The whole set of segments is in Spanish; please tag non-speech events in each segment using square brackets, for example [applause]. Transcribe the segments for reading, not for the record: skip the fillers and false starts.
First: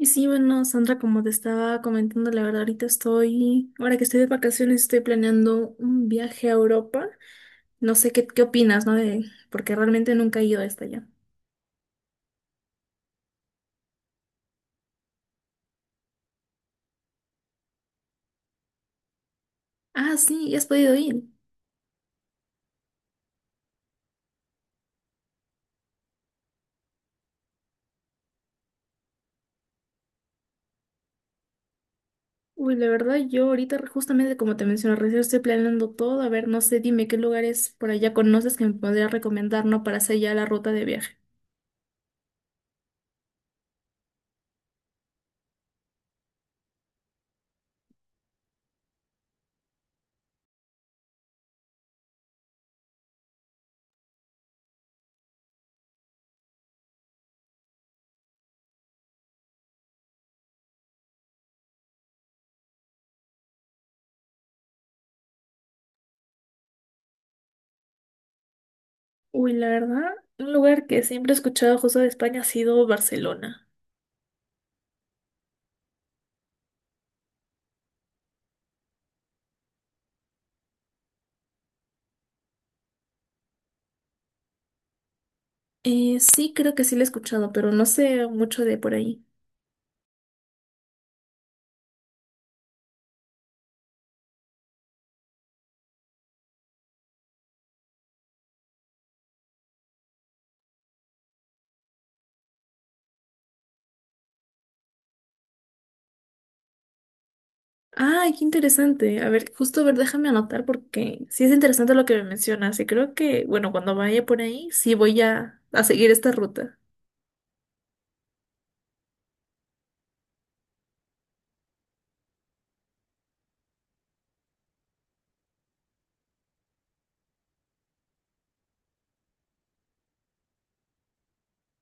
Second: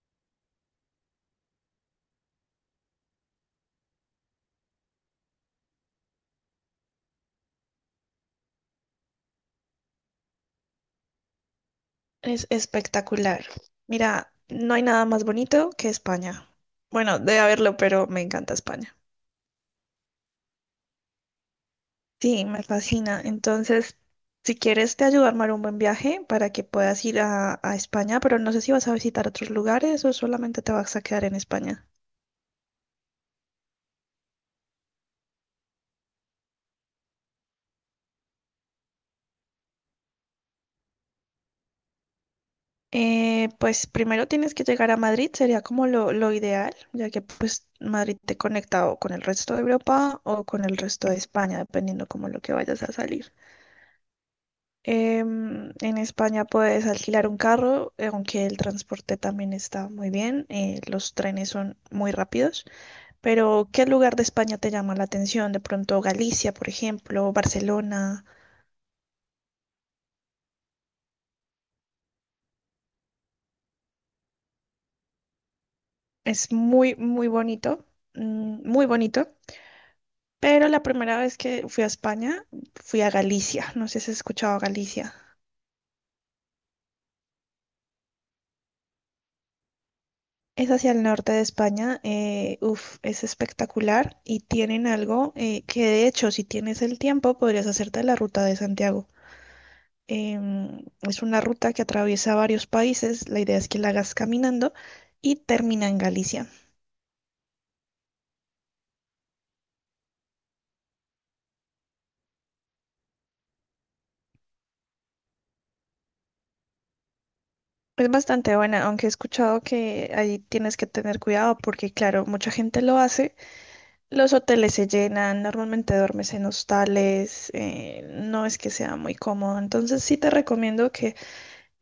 Y sí, bueno, Sandra, como te estaba comentando, la verdad, ahorita estoy, ahora que estoy de vacaciones, estoy planeando un viaje a Europa. No sé qué opinas, ¿no? De, porque realmente nunca he ido hasta allá. Es espectacular. Mira, no hay nada más bonito que España. Bueno, debe haberlo, pero me encanta España. Ah, sí, ya has podido ir. Sí, me fascina. Entonces, si quieres, te ayudo a armar un buen viaje para que puedas ir a España, pero no sé si vas a visitar otros lugares o solamente te vas a quedar en España. Uy, la verdad, yo ahorita, justamente como te mencioné, recién estoy planeando todo. A ver, no sé, dime qué lugares por allá conoces que me podrías recomendar, ¿no? Para hacer ya la ruta de viaje. Pues primero tienes que llegar a Madrid, sería como lo ideal, ya que pues Madrid te conecta o con el resto de Europa o con el resto de España, dependiendo como lo que vayas a salir. En España puedes alquilar un carro, aunque el transporte también está muy bien, los trenes son muy rápidos. Pero, ¿qué lugar de España te llama la atención? De pronto Galicia, por ejemplo, Barcelona. Uy, la verdad, un lugar que siempre he escuchado justo de España ha sido Barcelona. Es muy, muy bonito, muy bonito. Pero la primera vez que fui a España, fui a Galicia. No sé si has escuchado Galicia. Sí, creo que sí lo he escuchado, pero no sé mucho de por ahí. Es hacia el norte de España, uf, es espectacular y tienen algo que de hecho si tienes el tiempo podrías hacerte la ruta de Santiago. Es una ruta que atraviesa varios países, la idea es que la hagas caminando y termina en Galicia. Ay, qué interesante. A ver, justo, a ver, déjame anotar porque sí es interesante lo que me mencionas y creo que, bueno, cuando vaya por ahí, sí voy a seguir esta ruta. Es bastante buena, aunque he escuchado que ahí tienes que tener cuidado porque claro, mucha gente lo hace, los hoteles se llenan, normalmente duermes en hostales, no es que sea muy cómodo, entonces sí te recomiendo que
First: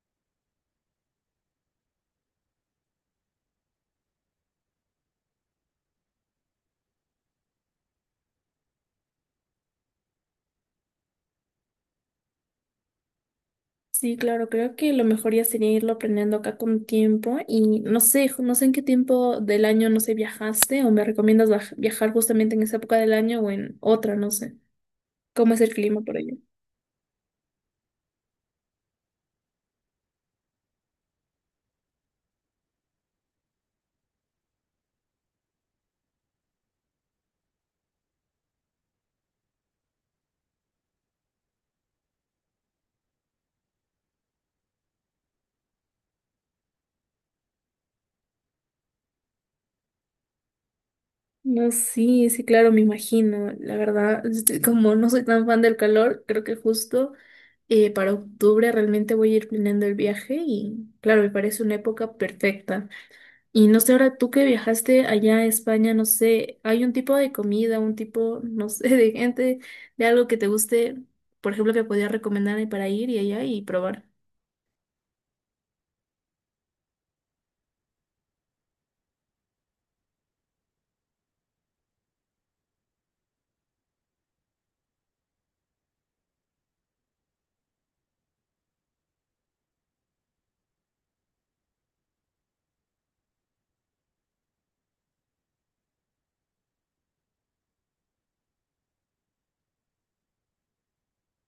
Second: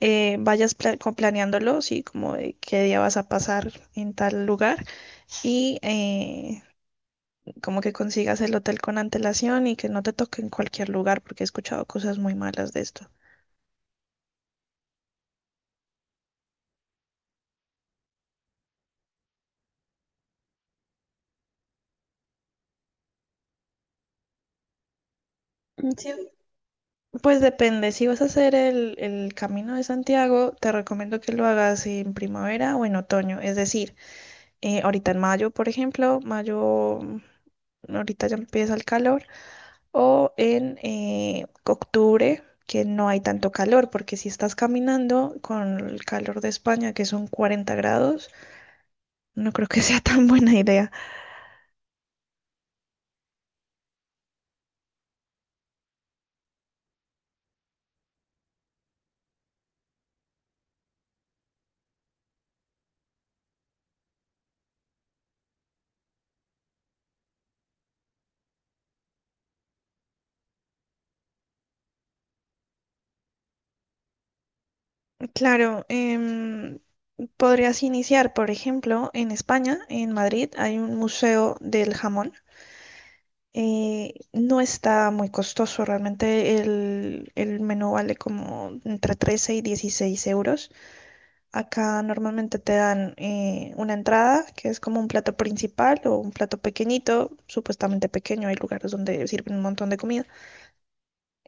vayas planeándolo, sí, como de qué día vas a pasar en tal lugar y como que consigas el hotel con antelación y que no te toque en cualquier lugar, porque he escuchado cosas muy malas de esto. Sí, claro, creo que lo mejor ya sería irlo planeando acá con tiempo y no sé, no sé en qué tiempo del año, no sé, viajaste o me recomiendas viajar justamente en esa época del año o en otra, no sé. ¿Cómo es el Mm, clima sí, por allá? pues depende, si vas a hacer el Camino de Santiago, te recomiendo que lo hagas en primavera o en otoño, es decir, ahorita en mayo, por ejemplo, mayo, ahorita ya empieza el calor, o en octubre, que no hay tanto calor, porque si estás caminando con el calor de España, que son 40 grados, no creo que [laughs] sea tan buena idea. No, sí, sí, claro, me imagino. La verdad, este, como no soy tan fan del calor, creo que justo. Para octubre realmente voy a ir planeando el viaje y claro, me parece una época perfecta. Y no sé, ahora tú que viajaste allá a España, no sé, ¿hay un tipo de comida, un tipo, no sé, [laughs] de gente, de algo que te guste, por ejemplo, que podías recomendarme para ir y allá y probar? Claro, podrías iniciar, por ejemplo, en España, en Madrid, hay un museo del jamón. No está muy costoso, realmente el menú vale como entre 13 y 16 euros. Acá normalmente te dan una entrada, que es como un plato principal o un plato pequeñito, supuestamente pequeño, hay lugares donde sirven un montón de comida.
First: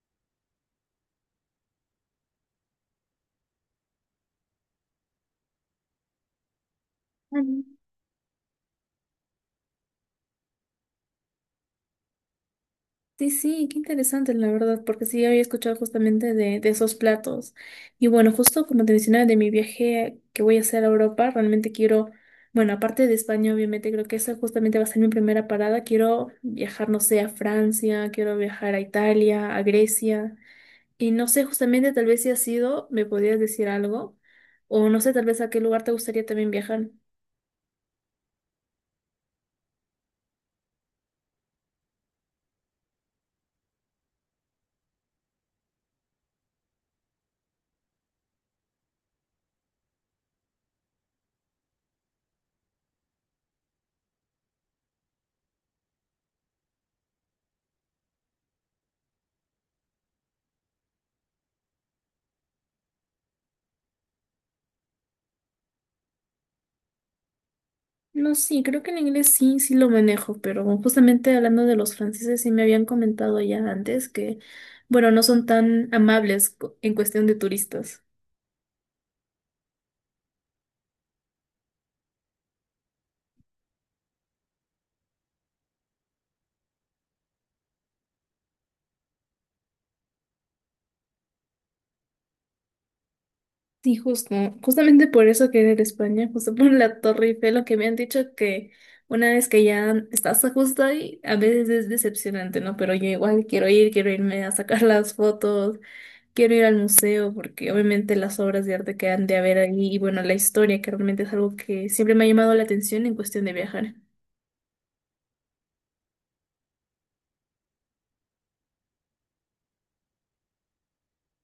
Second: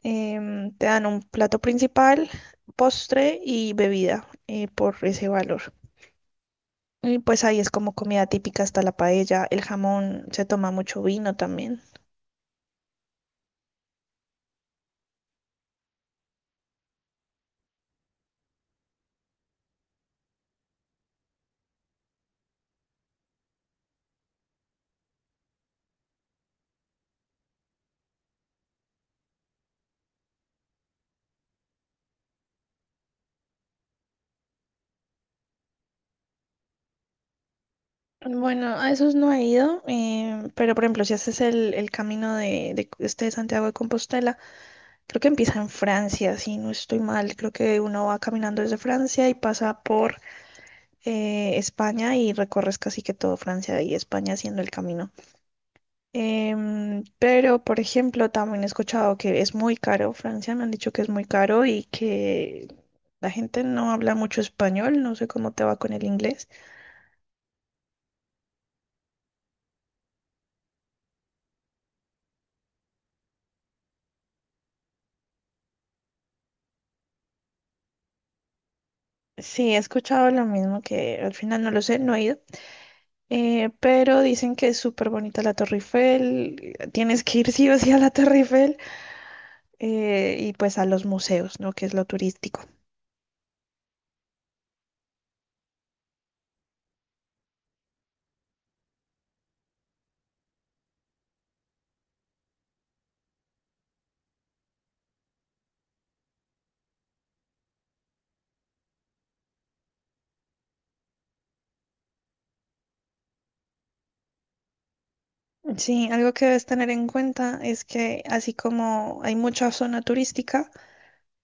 Te dan un plato principal, postre y bebida por ese valor. Y pues ahí es como comida típica, está la paella, el jamón, se toma mucho vino también. Sí, sí, qué interesante, la verdad, porque sí había escuchado justamente de esos platos. Y bueno, justo como te mencionaba de mi viaje que voy a hacer a Europa, realmente quiero, bueno, aparte de España, obviamente, creo que esa justamente va a ser mi primera parada. Quiero viajar, no sé, a Francia, quiero viajar a Italia, a Grecia. Y no sé, justamente, tal vez si has ido, me podrías decir algo. O no sé, tal vez a qué lugar te gustaría también viajar. Bueno, a esos no he ido, pero por ejemplo, si haces el camino de este de Santiago de Compostela, creo que empieza en Francia, si no estoy mal. Creo que uno va caminando desde Francia y pasa por España y recorres casi que todo Francia y España haciendo el camino. Pero, por ejemplo, también he escuchado que es muy caro Francia, me han dicho que es muy caro y que la gente no habla mucho español, no sé cómo te va con el inglés. No, sí, creo que el inglés sí, sí lo manejo, pero justamente hablando de los franceses, sí me habían comentado ya antes que, bueno, no son tan amables en cuestión de turistas. Sí, he escuchado lo mismo, que al final no lo sé, no he ido. Pero dicen que es súper bonita la Torre Eiffel, tienes que ir sí o sí a la Torre Eiffel. Y pues a los museos, ¿no? Que es lo turístico. Sí, justo, justamente por eso quería ir a España, justo por la Torre Eiffel, lo que me han dicho que una vez que ya estás justo ahí, a veces es decepcionante, ¿no? Pero yo igual quiero ir, quiero irme a sacar las fotos. Quiero ir al museo porque obviamente las obras de arte que han de haber ahí y bueno, la historia que realmente es algo que siempre me ha llamado la atención en cuestión de viajar. Sí, algo que debes tener en cuenta es que así como hay mucha zona turística,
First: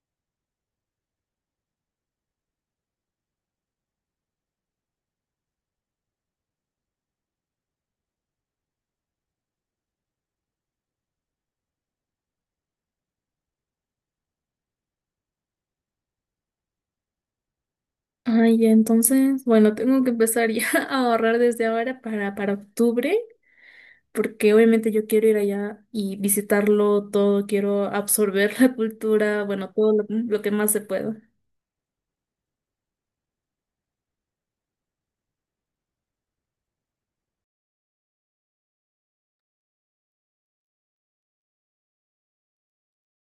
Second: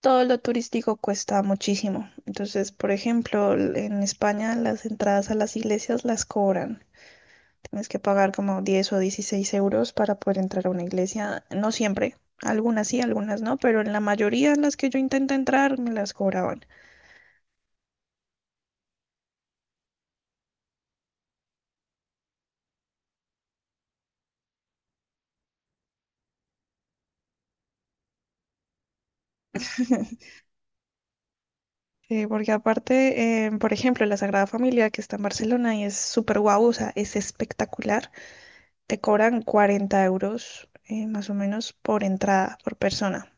todo lo turístico cuesta muchísimo. Entonces, por ejemplo, en España las entradas a las iglesias las cobran. Tienes que pagar como 10 o 16 euros para poder entrar a una iglesia. No siempre, algunas sí, algunas no, pero en la mayoría de las que yo intenté entrar me las cobraban. Ay, ya, entonces, bueno, tengo que empezar ya [laughs] a ahorrar desde ahora para octubre porque obviamente yo quiero ir allá y visitarlo todo, quiero absorber [laughs] la cultura, bueno, todo lo, [laughs] lo que más se pueda. Sí, porque aparte, por ejemplo, la Sagrada Familia que está en Barcelona y es súper guau, o sea, es espectacular. Te cobran 40 euros más o menos por entrada, por persona.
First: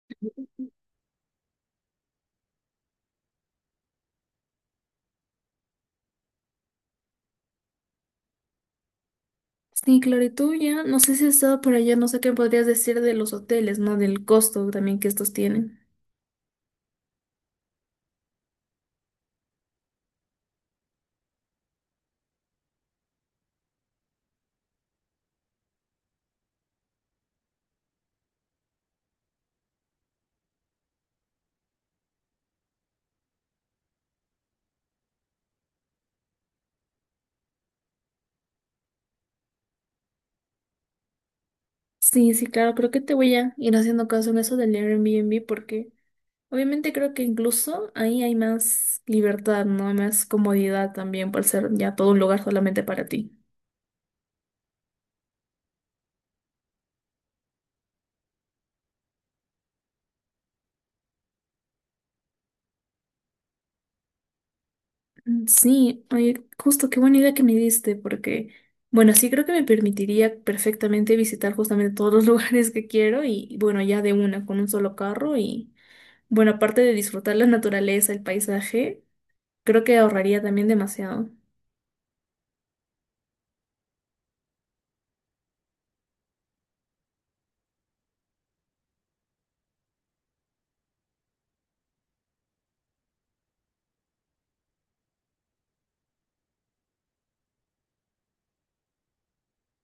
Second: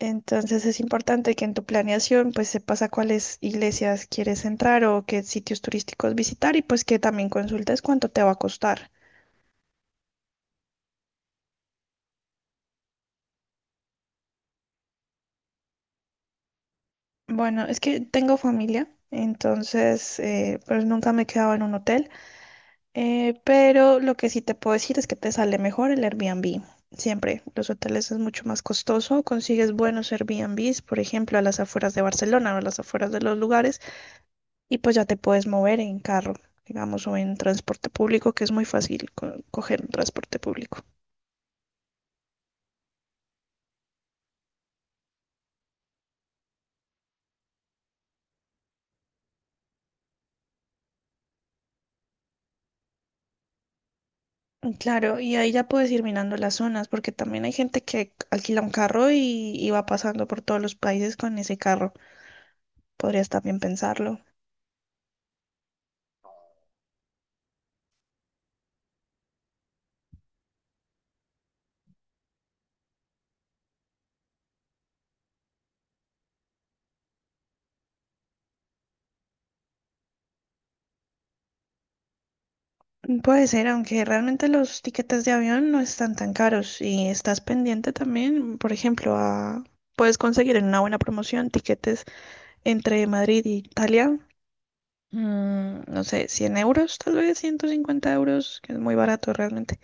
Entonces es importante que en tu planeación pues sepas a cuáles iglesias quieres entrar o qué sitios turísticos visitar y pues que también consultes cuánto te va a costar. Sí, claro, y tú ya, no sé si has estado por allá, no sé qué podrías decir de los hoteles, ¿no? Del costo también que estos tienen. Bueno, es que tengo familia, entonces pues nunca me he quedado en un hotel. Pero lo que sí te puedo decir es que te sale mejor el Airbnb. Siempre, los hoteles es mucho más costoso, consigues buenos Airbnbs, por ejemplo, a las afueras de Barcelona o a las afueras de los lugares, y pues ya te puedes mover en carro, digamos, o en transporte público, que es muy fácil coger un transporte público. Sí, sí, claro, creo que te voy a ir haciendo caso en eso del Airbnb porque obviamente creo que incluso ahí hay más libertad, ¿no? Hay más comodidad también por ser ya todo un lugar solamente para ti. Mm, claro, y ahí ya puedes ir mirando las zonas, porque también hay gente que alquila un carro y va pasando por todos los países con ese carro. Podrías también pensarlo. Mm, sí, oye, justo qué buena idea que me diste porque, bueno, sí creo que me permitiría perfectamente visitar justamente todos los [laughs] lugares que quiero y bueno, ya de una, con un solo carro y bueno, aparte de disfrutar la naturaleza, el paisaje, creo que ahorraría también demasiado. Mm, puede ser, aunque realmente los tiquetes de avión no están tan caros y estás pendiente también, por ejemplo, puedes conseguir en una buena promoción tiquetes entre Madrid y Italia, no sé, 100 euros, tal vez 150 euros, que es muy barato realmente.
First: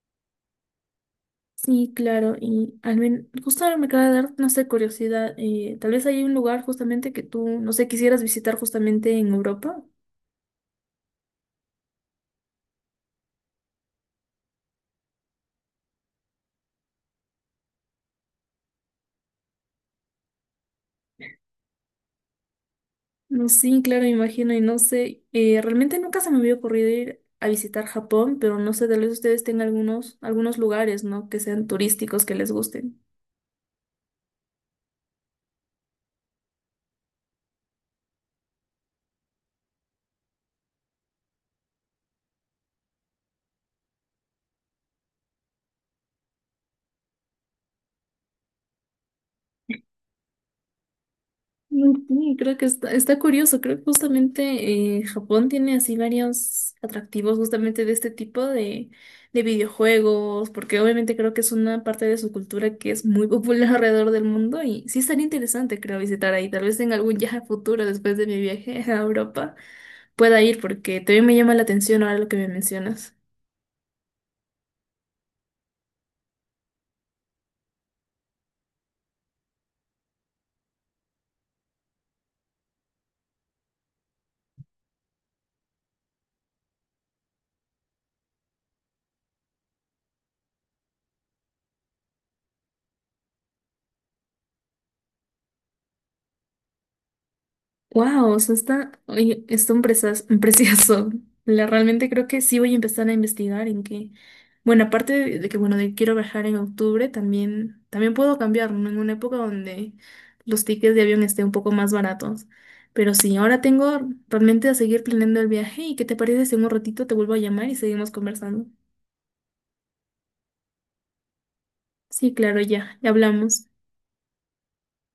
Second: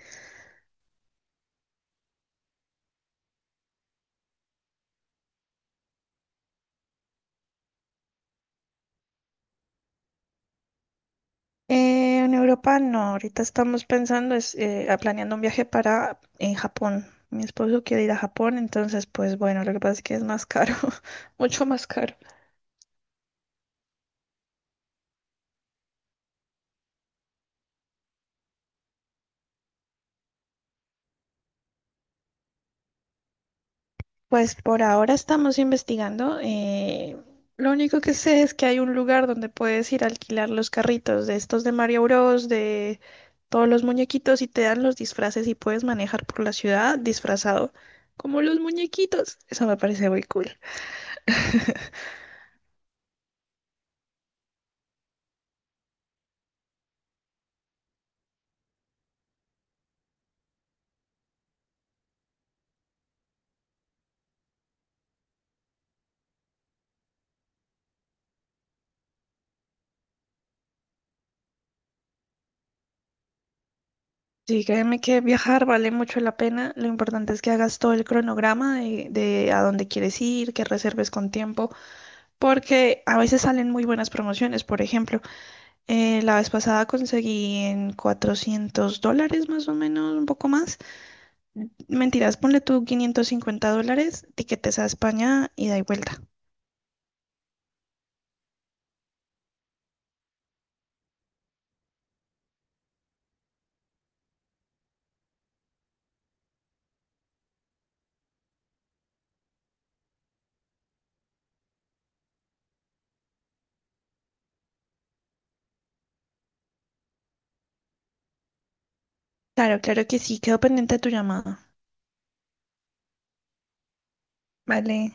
Sí, claro, y al menos, justo ahora me acaba de dar, no sé, curiosidad, tal vez hay un lugar justamente que tú, no sé, quisieras visitar justamente en Europa. En Europa no, ahorita estamos pensando, planeando un viaje para en Japón. Mi esposo quiere ir a Japón, entonces pues bueno, lo que pasa es que es más caro, [laughs] mucho más caro. No, sí, claro, me imagino, y no sé, realmente nunca se me había ocurrido ir a visitar Japón, pero no sé, tal vez ustedes tengan algunos, algunos lugares, ¿no? Que sean turísticos, que les gusten. Pues por ahora estamos investigando. Lo único que sé es que hay un lugar donde puedes ir a alquilar los carritos de estos de Mario Bros, de todos los muñequitos y te dan los disfraces y puedes manejar por la ciudad disfrazado como los muñequitos. Eso me parece muy cool. [laughs] Mm, sí, creo que está, está curioso. Creo que justamente Japón tiene así varios atractivos justamente de este tipo de videojuegos, porque obviamente creo que es una parte de su cultura que es muy popular [laughs] alrededor del mundo y sí estaría interesante, creo, visitar ahí. Tal vez en algún viaje futuro, después de mi viaje a Europa, pueda ir porque también me llama la atención ahora lo que me mencionas. Sí, créeme que viajar vale mucho la pena. Lo importante es que hagas todo el cronograma de a dónde quieres ir, que reserves con tiempo, porque a veces salen muy buenas promociones. Por ejemplo, la vez pasada conseguí en $400 más o menos, un poco más. Mentiras, ponle tú $550, tiquetes a España ida y da y vuelta. Wow, o sea, está, oye, está un precioso. [laughs] La, realmente creo que sí voy a empezar a investigar en que, bueno, aparte de que, bueno, de que quiero viajar en octubre, también puedo cambiar, ¿no? En una época donde los tickets de avión estén un poco más baratos. Pero sí, ahora tengo realmente a seguir planeando el viaje y ¿qué te parece si en un ratito te vuelvo a llamar y seguimos conversando? Claro, claro que sí, quedo pendiente de tu llamada. Sí, claro, ya, ya hablamos. Vale.